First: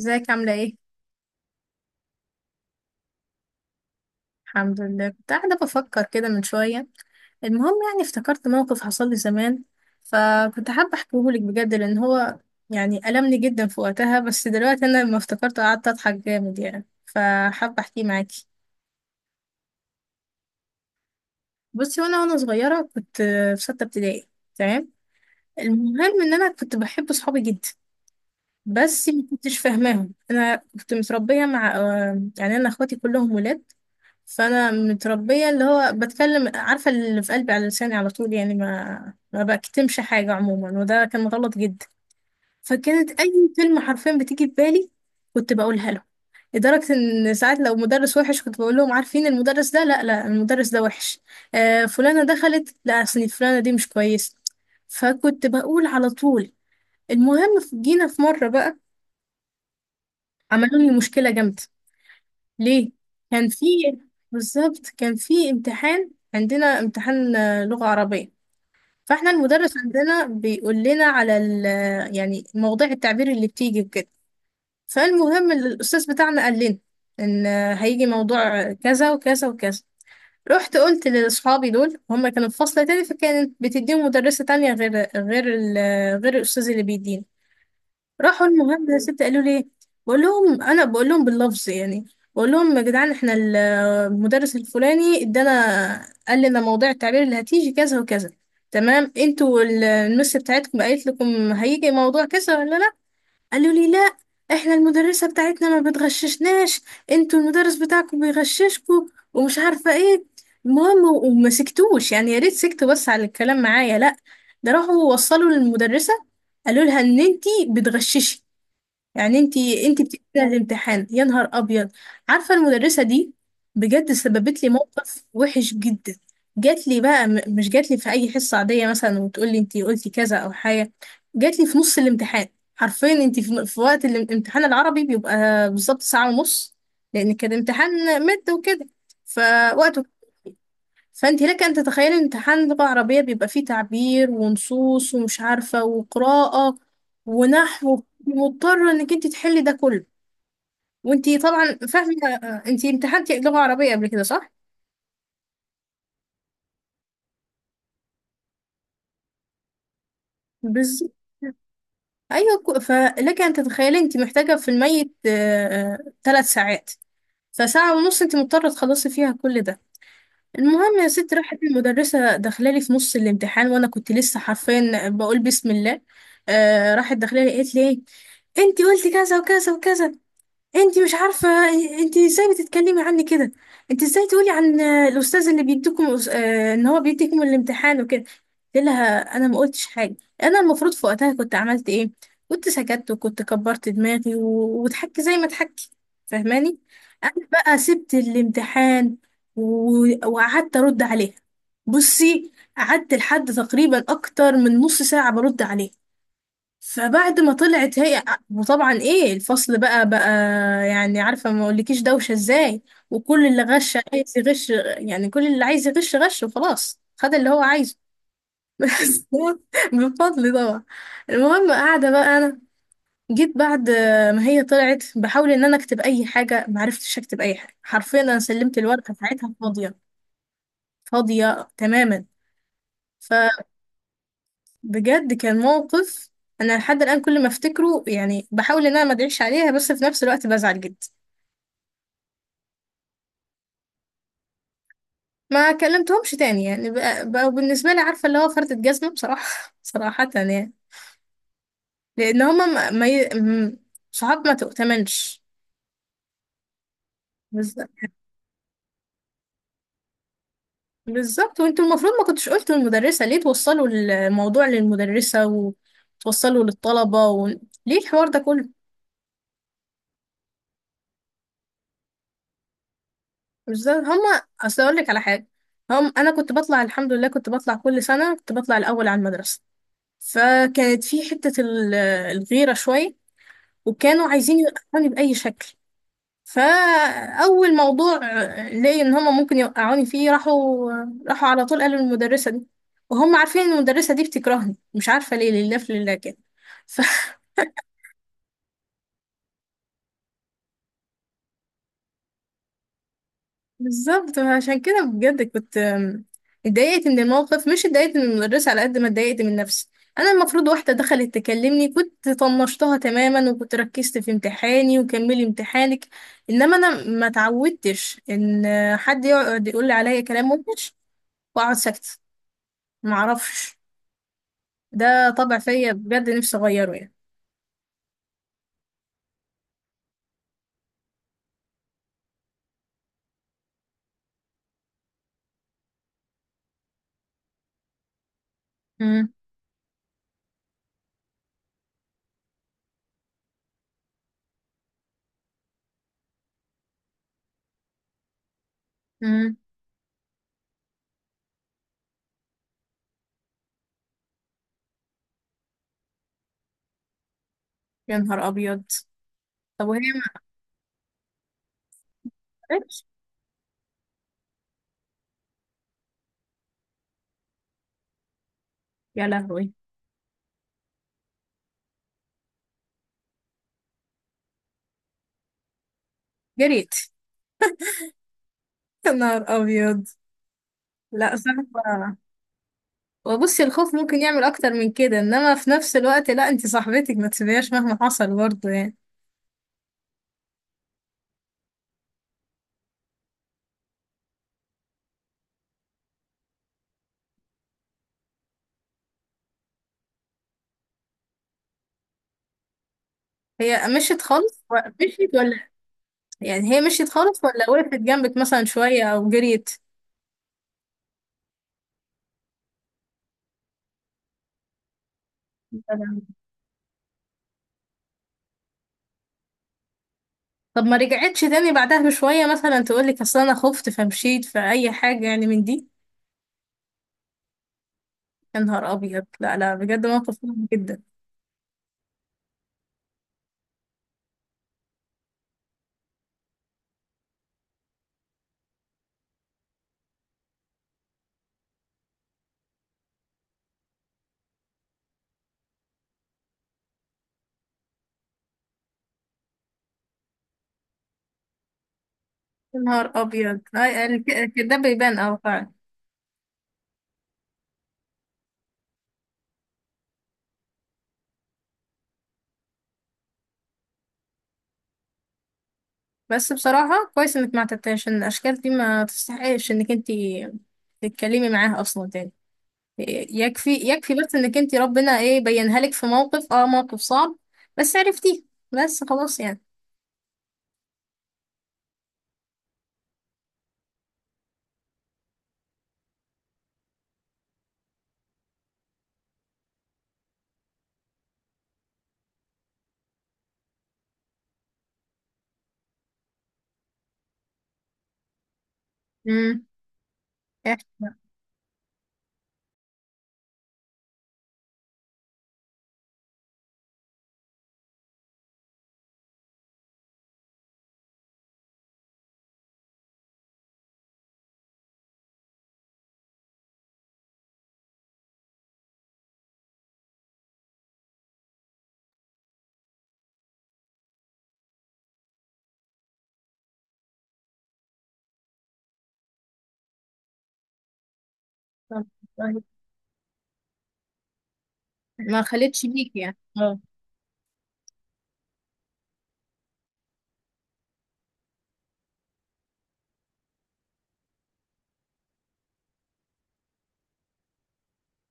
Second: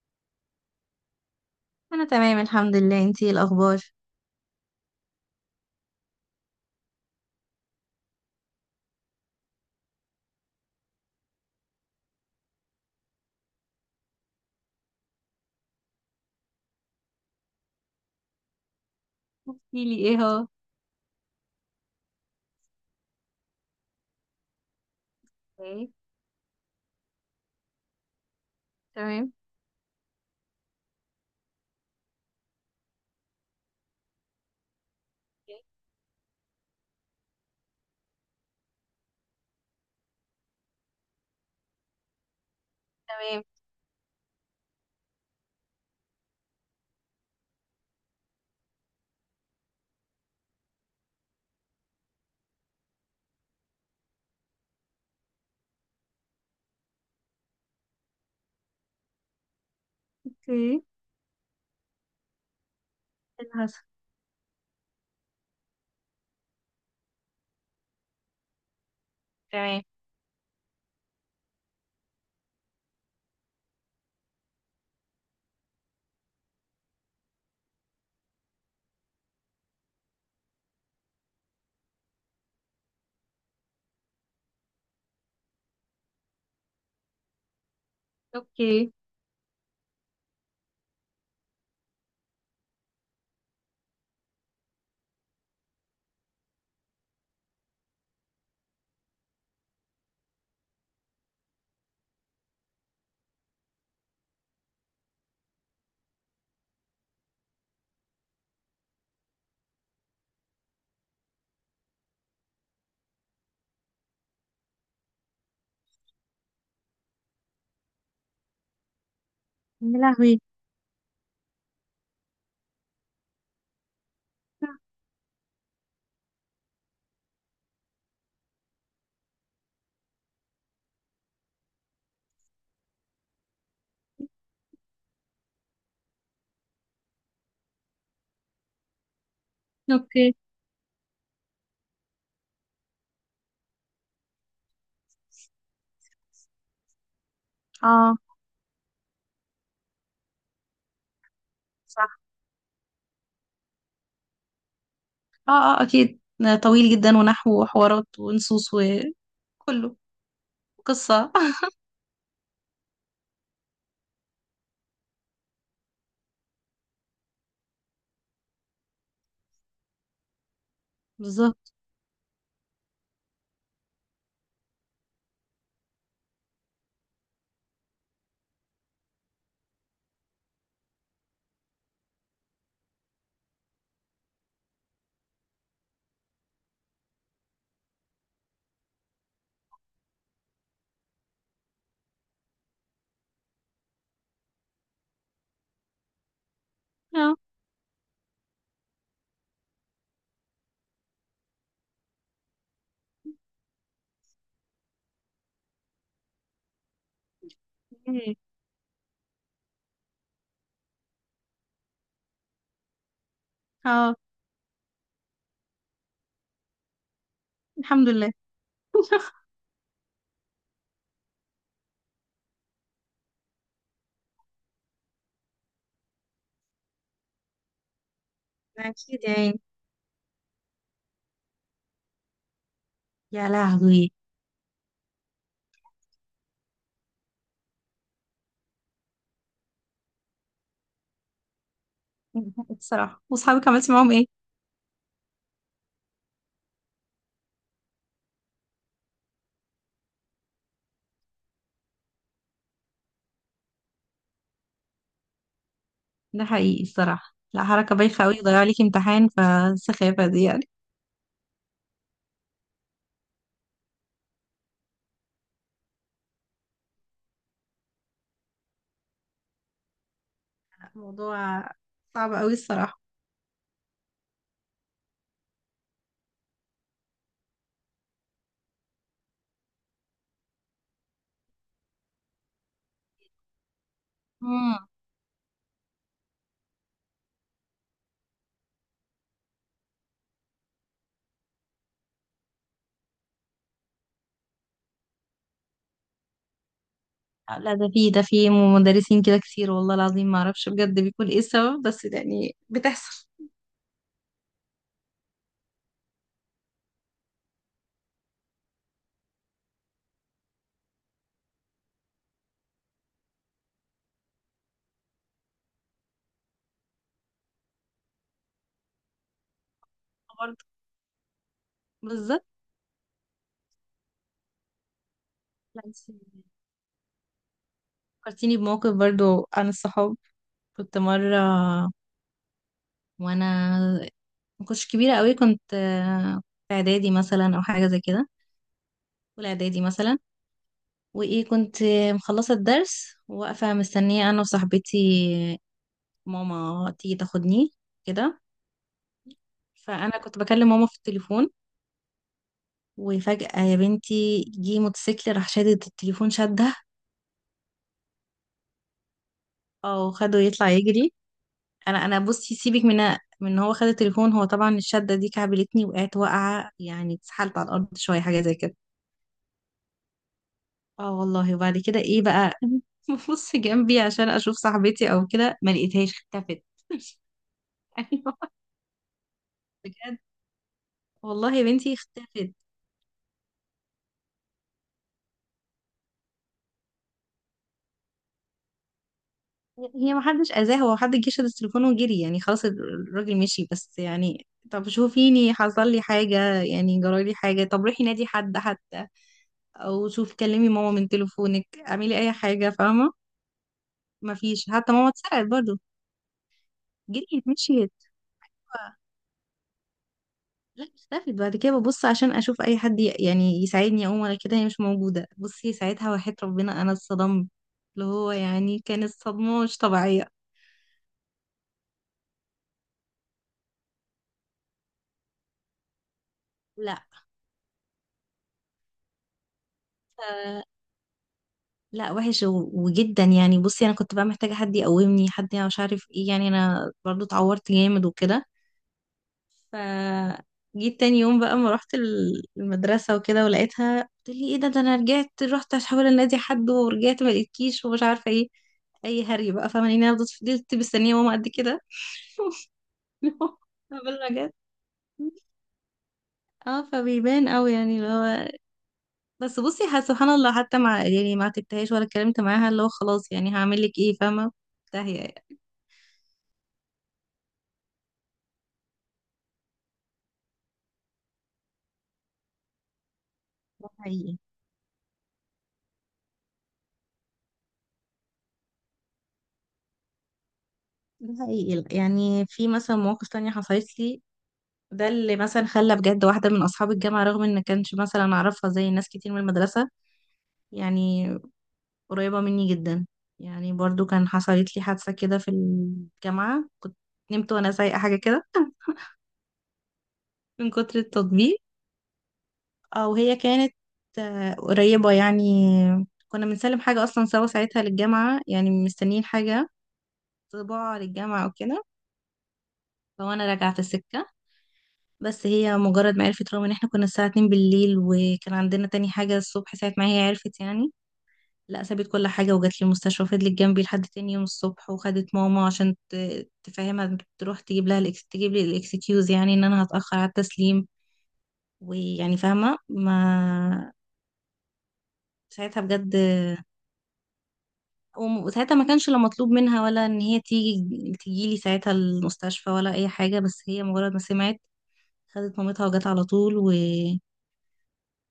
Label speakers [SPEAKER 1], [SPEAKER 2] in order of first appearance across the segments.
[SPEAKER 1] ازيك عاملة ايه؟
[SPEAKER 2] انا تمام، الحمد لله. انتي إيه الاخبار؟
[SPEAKER 1] الحمد لله كنت قاعدة بفكر كده من شوية. المهم يعني افتكرت موقف حصل لي زمان، فكنت حابة احكيهولك بجد لأن هو يعني ألمني جدا في وقتها، بس دلوقتي أنا لما افتكرته قعدت أضحك جامد يعني، فحابة أحكيه معاكي.
[SPEAKER 2] احكي لي ايه هو؟
[SPEAKER 1] بصي، وأنا صغيرة كنت في ستة ابتدائي. تمام.
[SPEAKER 2] اوكي.
[SPEAKER 1] المهم إن أنا كنت بحب صحابي جدا، بس ما
[SPEAKER 2] تمام.
[SPEAKER 1] كنتش فاهماهم. أنا كنت متربية مع يعني أنا أخواتي كلهم ولاد، فانا متربيه اللي هو بتكلم، عارفه اللي في قلبي على لساني على طول يعني، ما بكتمش حاجه عموما، وده كان غلط جدا. فكانت
[SPEAKER 2] تمام.
[SPEAKER 1] اي كلمه حرفيا بتيجي في بالي كنت بقولها له، لدرجه ان ساعات لو مدرس وحش كنت بقول لهم: عارفين المدرس ده، لا لا، المدرس ده وحش. آه فلانه دخلت، لا اصل فلانه دي مش كويسه، فكنت بقول على طول. المهم جينا في مره بقى،
[SPEAKER 2] اوكي،
[SPEAKER 1] عملوا
[SPEAKER 2] إيه
[SPEAKER 1] لي مشكله جامده. ليه؟ كان
[SPEAKER 2] اللي
[SPEAKER 1] في،
[SPEAKER 2] حصل؟
[SPEAKER 1] بالظبط كان في امتحان، عندنا امتحان لغة عربية. فاحنا المدرس
[SPEAKER 2] تمام.
[SPEAKER 1] عندنا بيقول لنا على ال، يعني مواضيع التعبير اللي بتيجي وكده. فالمهم الأستاذ بتاعنا قال لنا إن هيجي موضوع كذا وكذا وكذا. رحت قلت لأصحابي، دول هم كانوا في فصل تاني فكانت بتديهم مدرسة تانية غير، غير الأستاذ اللي بيدينا. راحوا المهم
[SPEAKER 2] اوكي.
[SPEAKER 1] يا ستي قالوا لي، بقول لهم، انا بقول لهم باللفظ يعني، بقول لهم: يا جدعان احنا المدرس الفلاني ادانا قال لنا موضوع التعبير اللي هتيجي كذا وكذا، تمام؟ انتوا المس بتاعتكم قالت لكم هيجي موضوع كذا ولا لا؟ قالوا لي: لا، احنا المدرسة بتاعتنا ما بتغششناش، انتوا المدرس بتاعكم بيغششكوا، ومش عارفة ايه. المهم وما سكتوش يعني، يا ريت سكتوا بس على الكلام معايا، لا، ده راحوا وصلوا للمدرسة قالوا لها ان انتي بتغششي، يعني انتي
[SPEAKER 2] يا
[SPEAKER 1] انتي بتيجي
[SPEAKER 2] لهوي!
[SPEAKER 1] كده الامتحان. يا نهار ابيض، عارفه المدرسه دي بجد سببت لي موقف وحش جدا. جات لي بقى، مش جات لي في اي حصه عاديه مثلا وتقول لي انتي قلتي كذا او حاجه، جات لي في نص الامتحان، حرفيا. انتي في وقت الامتحان العربي بيبقى بالظبط ساعه ونص، لان كان امتحان مد وكده. فوقت،
[SPEAKER 2] اوكي.
[SPEAKER 1] فانت لك ان تتخيلي ان امتحان لغة عربية بيبقى فيه تعبير ونصوص ومش عارفة وقراءة ونحو،
[SPEAKER 2] اه،
[SPEAKER 1] مضطرة انك انت تحلي ده كله وانت طبعا فاهمة.
[SPEAKER 2] صح.
[SPEAKER 1] انت امتحنتي لغة عربية قبل كده صح؟
[SPEAKER 2] اه، اه، اكيد. طويل جدا، ونحو وحوارات ونصوص وكله.
[SPEAKER 1] بز...
[SPEAKER 2] قصة.
[SPEAKER 1] ايوه، فلك ان تتخيلي انت محتاجة في الميت 3 ساعات، فساعة ونص انت مضطرة تخلصي فيها كل ده. المهم يا ستي راحت
[SPEAKER 2] بالظبط.
[SPEAKER 1] المدرسة داخلالي في نص الامتحان وانا كنت لسه حرفيا بقول بسم الله. آه راحت داخلالي قالت لي: ايه، انتي قلتي كذا وكذا وكذا، انت مش عارفه، انت ازاي بتتكلمي عني كده، انت ازاي تقولي عن الاستاذ اللي بيديكم ان هو بيديكم الامتحان وكده. قلت لها: انا ما قلتش حاجه. انا المفروض في وقتها كنت عملت ايه؟ كنت سكت وكنت كبرت دماغي وضحكت زي ما ضحكت، فاهماني؟ انا
[SPEAKER 2] اه.
[SPEAKER 1] بقى سبت الامتحان وقعدت ارد عليها. بصي، قعدت لحد تقريبا اكتر من نص ساعه برد عليها. فبعد ما طلعت هي،
[SPEAKER 2] مم.
[SPEAKER 1] وطبعا ايه الفصل بقى، يعني عارفة ما اقولكيش دوشة ازاي، وكل اللي غش
[SPEAKER 2] اه.
[SPEAKER 1] عايز يغش، يعني كل اللي عايز يغش غش وخلاص خد اللي هو عايزه.
[SPEAKER 2] الحمد لله.
[SPEAKER 1] بس هو بفضل طبعا. المهم قاعدة بقى انا، جيت بعد ما هي طلعت بحاول ان انا اكتب اي حاجة، معرفتش اكتب اي حاجة حرفيا، انا سلمت الورقة
[SPEAKER 2] اكيد
[SPEAKER 1] بتاعتها
[SPEAKER 2] يعني.
[SPEAKER 1] فاضية، فاضية تماما.
[SPEAKER 2] يا لهوي!
[SPEAKER 1] بجد كان موقف، انا لحد الان كل ما افتكره يعني بحاول ان انا ما ادعيش عليها، بس في نفس الوقت بزعل جدا.
[SPEAKER 2] الصراحة، واصحابك عملتي معاهم ايه؟
[SPEAKER 1] ما كلمتهمش تاني يعني، بقوا بالنسبه لي عارفه اللي هو فردة جزمه بصراحه صراحه يعني، لان هما ما ما ي... م- صحاب ما تؤتمنش.
[SPEAKER 2] ده حقيقي الصراحة. لا،
[SPEAKER 1] بالظبط،
[SPEAKER 2] حركة بايخة قوي، ضيع عليكي امتحان فالسخافة دي.
[SPEAKER 1] بالظبط، وانتوا المفروض ما كنتش قلتوا للمدرسه، ليه توصلوا الموضوع للمدرسه وتوصلوا للطلبه و... ليه الحوار ده كله؟
[SPEAKER 2] موضوع صعب قوي الصراحة.
[SPEAKER 1] بالظبط. هما اصل اقول لك على حاجه، هم انا كنت بطلع، الحمد لله كنت بطلع كل سنه، كنت بطلع الاول على المدرسه، فكانت في حتة الغيرة شوية، وكانوا عايزين
[SPEAKER 2] مم.
[SPEAKER 1] يوقعوني بأي شكل. فأول موضوع لقي إن هما ممكن يوقعوني فيه راحوا، راحوا على طول قالوا للمدرسة دي، وهم عارفين إن المدرسة دي بتكرهني مش عارفة ليه، لله في لله كده.
[SPEAKER 2] لا، ده في مدرسين كده كتير، والله العظيم ما اعرفش بجد بيكون ايه السبب، بس يعني بتحصل.
[SPEAKER 1] بالظبط، عشان كده بجد كنت اتضايقت من الموقف، مش اتضايقت من المدرسة على قد ما اتضايقت من نفسي. انا المفروض واحدة دخلت تكلمني كنت طنشتها تماما وكنت ركزت في امتحاني وكملي امتحانك، انما انا ما اتعودتش ان حد يقعد يقول لي عليا كلام
[SPEAKER 2] برضه.
[SPEAKER 1] وحش واقعد ساكتة.
[SPEAKER 2] بالظبط.
[SPEAKER 1] ما اعرفش، ده طبع
[SPEAKER 2] لا
[SPEAKER 1] فيا
[SPEAKER 2] بس،
[SPEAKER 1] بجد، نفسي اغيره يعني.
[SPEAKER 2] فكرتيني بموقف برضه عن الصحاب. كنت مرة، وانا ما كنتش كبيرة قوي، كنت في اعدادي مثلا او حاجة زي كده.
[SPEAKER 1] امم.
[SPEAKER 2] اولى اعدادي مثلا. وايه، كنت مخلصة الدرس وواقفة مستنية انا وصاحبتي ماما تيجي تاخدني كده.
[SPEAKER 1] امم.
[SPEAKER 2] فانا كنت بكلم ماما في التليفون، وفجأة يا بنتي جه موتوسيكل راح شادد التليفون شدها.
[SPEAKER 1] يا نهار ابيض، طب وهي
[SPEAKER 2] او خده
[SPEAKER 1] ما
[SPEAKER 2] يطلع يجري. انا بصي سيبك من
[SPEAKER 1] عرفتش.
[SPEAKER 2] إن هو خد التليفون، هو طبعا الشدة دي كعبلتني وقعت واقعة يعني اتسحلت على الارض شوية حاجة زي كده.
[SPEAKER 1] يا لهوي.
[SPEAKER 2] اه والله. وبعد كده ايه بقى، ببص جنبي عشان اشوف صاحبتي او كده، ما لقيتهاش، اختفت.
[SPEAKER 1] جريت.
[SPEAKER 2] ايوه.
[SPEAKER 1] يا نهار ابيض،
[SPEAKER 2] بجد.
[SPEAKER 1] لا
[SPEAKER 2] والله يا بنتي
[SPEAKER 1] صعبة.
[SPEAKER 2] اختفت.
[SPEAKER 1] وبصي الخوف ممكن يعمل اكتر من كده، انما في نفس الوقت لا، انت صاحبتك ما تسيبيهاش مهما حصل برضه يعني.
[SPEAKER 2] هي ما حدش اذاه، هو حد جه شد التليفون وجري يعني، خلاص الراجل مشي، بس يعني طب شوفيني حصل لي حاجة، يعني جرى لي حاجة، طب روحي نادي حد حتى. او شوفي كلمي ماما من تليفونك، اعملي اي حاجة، فاهمة؟
[SPEAKER 1] هي مشيت
[SPEAKER 2] ما
[SPEAKER 1] خالص
[SPEAKER 2] فيش، حتى ماما
[SPEAKER 1] مشيت
[SPEAKER 2] اتسرقت
[SPEAKER 1] ولا
[SPEAKER 2] برضو.
[SPEAKER 1] يعني هي مشيت خالص
[SPEAKER 2] جريت،
[SPEAKER 1] ولا
[SPEAKER 2] مشيت.
[SPEAKER 1] وقفت جنبك مثلا شوية او جريت؟
[SPEAKER 2] لا، اختفت بعد كده، ببص عشان اشوف اي حد يعني يساعدني اقوم ولا كده، هي مش موجودة، بصي ساعتها وحياة ربنا انا اتصدمت. اللي هو يعني كانت صدمة مش طبيعية.
[SPEAKER 1] طب ما رجعتش تاني بعدها بشوية مثلا تقولك اصل انا خفت فمشيت فأي حاجة يعني من دي؟
[SPEAKER 2] لا.
[SPEAKER 1] يا نهار ابيض، لا لا بجد موقف
[SPEAKER 2] آه،
[SPEAKER 1] صعب جدا.
[SPEAKER 2] لا وحش وجدا يعني، بصي انا كنت بقى محتاجه حد يقومني، حد يعني مش عارف ايه، يعني انا برضو اتعورت جامد وكده. ف جيت تاني يوم بقى، ما رحت المدرسه وكده، ولقيتها قلت لي ايه ده، ده انا رجعت رحت احاول انادي حد ورجعت ما لقيتكيش، ومش عارفه ايه. اي هري بقى، فاهماني؟ انا فضلت مستنيه ماما قد كده.
[SPEAKER 1] يا نهار ابيض،
[SPEAKER 2] قبل ما جت.
[SPEAKER 1] ده بيبان اه فعلا.
[SPEAKER 2] اه فبيبان قوي يعني اللي هو. بس بصي، سبحان الله، حتى مع يعني ما تكتهاش ولا اتكلمت معاها، اللي هو خلاص يعني هعمل لك ايه، فاهمه؟ تهي.
[SPEAKER 1] بس بصراحة كويس انك ما اعتبتهاش، ان الاشكال دي ما تستحقش انك انتي تتكلمي معاها اصلا تاني. يكفي
[SPEAKER 2] ده
[SPEAKER 1] يكفي بس
[SPEAKER 2] حقيقي.
[SPEAKER 1] انك انت ربنا ايه بينها لك في موقف، اه موقف صعب بس عرفتيه، بس خلاص يعني.
[SPEAKER 2] ده حقيقي، يعني في مثلا مواقف تانية حصلت لي. ده اللي مثلا خلى بجد واحدة من أصحاب الجامعة، رغم إن كانش مثلا أعرفها زي ناس كتير من المدرسة. يعني قريبة مني جدا. يعني برضو كان حصلت لي حادثة كده في الجامعة، كنت نمت وأنا سايقة حاجة كده.
[SPEAKER 1] امم.
[SPEAKER 2] من
[SPEAKER 1] احكي
[SPEAKER 2] كتر
[SPEAKER 1] بقى.
[SPEAKER 2] التطبيق. أو هي كانت قريبة يعني. كنا بنسلم حاجة أصلا سوا ساعتها للجامعة، يعني مستنيين حاجة. طباعة للجامعة أو كده. فوأنا راجعة في السكة. بس هي مجرد ما عرفت، رغم ان احنا كنا الساعة 2 بالليل وكان عندنا تاني حاجة الصبح، ساعة ما هي عرفت يعني. لا، سابت كل حاجة وجات لي المستشفى وفضلت جنبي لحد تاني يوم الصبح، وخدت ماما عشان تفهمها تروح تجيب لها تجيب لي الاكسكيوز، يعني ان انا هتأخر على التسليم.
[SPEAKER 1] طب،
[SPEAKER 2] ويعني
[SPEAKER 1] طيب.
[SPEAKER 2] فاهمة ما.
[SPEAKER 1] ما
[SPEAKER 2] ساعتها
[SPEAKER 1] خلتش
[SPEAKER 2] بجد.
[SPEAKER 1] بيك يعني، اه.
[SPEAKER 2] وساعتها ما كانش لا مطلوب منها ولا ان هي تيجي لي ساعتها المستشفى ولا اي حاجة، بس هي مجرد ما سمعت. خدت مامتها وجت على طول.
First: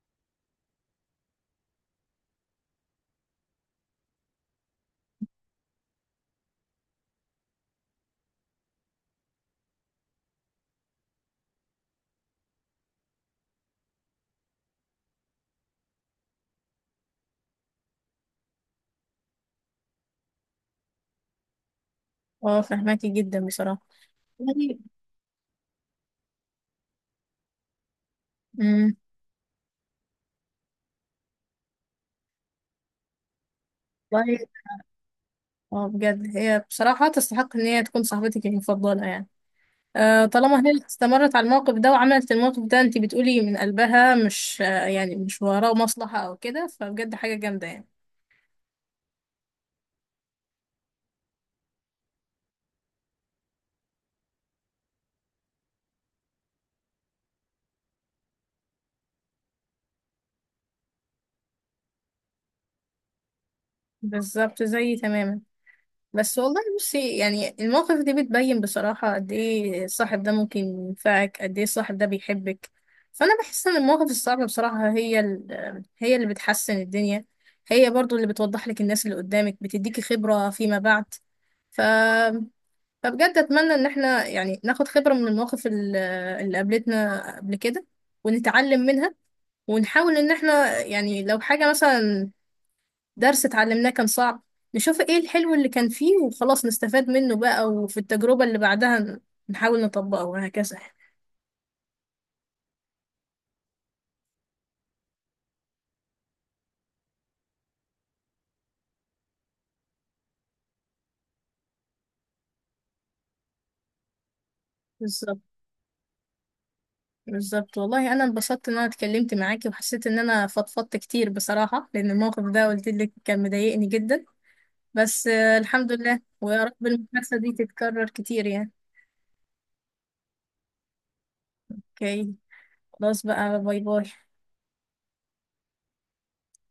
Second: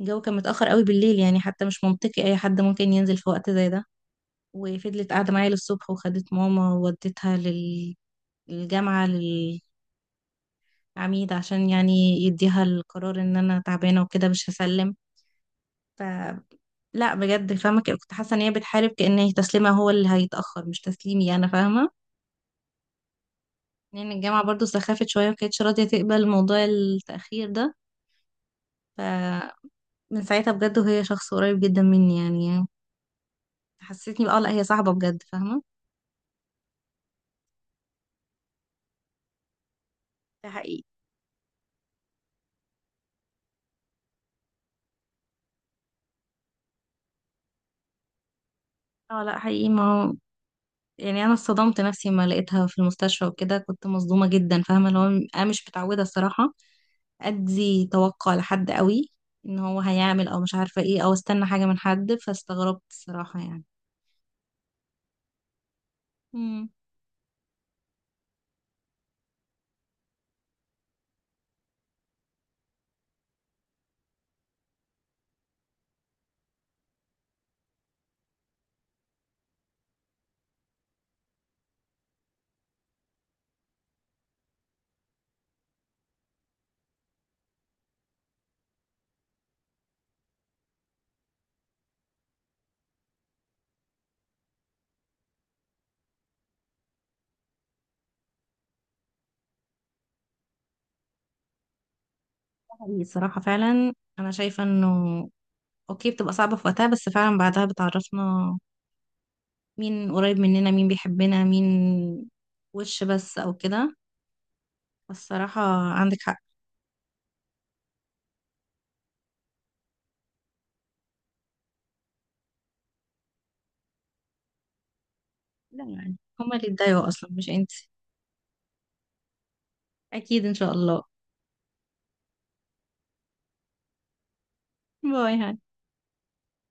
[SPEAKER 2] الجو كان متأخر قوي بالليل، يعني حتى مش منطقي أي حد ممكن ينزل في وقت زي ده. وفضلت قاعدة معايا للصبح، وخدت ماما ووديتها للجامعة. للعميد عشان يعني يديها القرار إن أنا تعبانة وكده مش هسلم. ف لا بجد، فاهمة كنت حاسة إن هي بتحارب، كأن هي تسليمها هو اللي هيتأخر مش تسليمي أنا، فاهمة؟
[SPEAKER 1] اه فهماكي جدا بصراحة.
[SPEAKER 2] لأن الجامعة برضو
[SPEAKER 1] طيب.
[SPEAKER 2] سخافت شوية ومكانتش راضية تقبل موضوع التأخير ده.
[SPEAKER 1] امم.
[SPEAKER 2] فمن ساعتها بجد، وهي شخص قريب جدا مني يعني، حسيتني
[SPEAKER 1] طيب.
[SPEAKER 2] بقى لا هي صاحبة بجد، فاهمة؟
[SPEAKER 1] اه بجد هي بصراحة تستحق ان هي تكون صاحبتك المفضلة يعني، آه
[SPEAKER 2] ده
[SPEAKER 1] طالما هي
[SPEAKER 2] حقيقي.
[SPEAKER 1] اللي استمرت على الموقف ده وعملت الموقف ده انت بتقولي من قلبها، مش يعني مش وراه مصلحة او كده، فبجد حاجة جامدة يعني.
[SPEAKER 2] اه لا، حقيقي ما هو يعني انا اصطدمت نفسي لما لقيتها في المستشفى وكده، كنت مصدومه جدا، فاهمه اللي هو. انا مش متعوده الصراحه. ادي توقع لحد قوي. ان هو هيعمل او مش عارفه ايه، او استنى حاجه من حد، فاستغربت الصراحه يعني.
[SPEAKER 1] بالظبط زيي تماما. بس والله
[SPEAKER 2] امم.
[SPEAKER 1] بصي يعني المواقف دي بتبين بصراحة قد ايه الصاحب ده ممكن ينفعك، قد ايه الصاحب ده بيحبك. فأنا بحس إن المواقف الصعبة بصراحة هي اللي بتحسن الدنيا. هي برضو اللي بتوضح لك الناس اللي قدامك، بتديكي خبرة فيما بعد. ف... فبجد أتمنى إن احنا يعني ناخد خبرة من المواقف اللي قابلتنا قبل كده ونتعلم منها، ونحاول إن احنا يعني لو حاجة مثلا درس اتعلمناه كان صعب نشوف ايه الحلو اللي كان فيه وخلاص نستفاد منه بقى، وفي التجربة اللي بعدها نحاول نطبقه وهكذا.
[SPEAKER 2] حقيقي الصراحه فعلا. انا شايفه انه اوكي، بتبقى صعبه في وقتها، بس فعلا بعدها بتعرفنا مين قريب مننا، مين بيحبنا، مين وش بس او كده.
[SPEAKER 1] بالظبط،
[SPEAKER 2] الصراحه، عندك حق.
[SPEAKER 1] بالظبط، والله انا انبسطت ان انا اتكلمت معاكي وحسيت ان انا فضفضت كتير بصراحة، لان الموقف ده قلت لك كان مضايقني جدا، بس
[SPEAKER 2] لا
[SPEAKER 1] الحمد
[SPEAKER 2] يعني،
[SPEAKER 1] لله،
[SPEAKER 2] هما
[SPEAKER 1] ويا
[SPEAKER 2] اللي
[SPEAKER 1] رب
[SPEAKER 2] اتضايقوا اصلا
[SPEAKER 1] المحادثة
[SPEAKER 2] مش
[SPEAKER 1] دي
[SPEAKER 2] انت.
[SPEAKER 1] تتكرر كتير يعني.
[SPEAKER 2] اكيد ان شاء الله.
[SPEAKER 1] اوكي، خلاص بقى، باي باي
[SPEAKER 2] باي، هاي.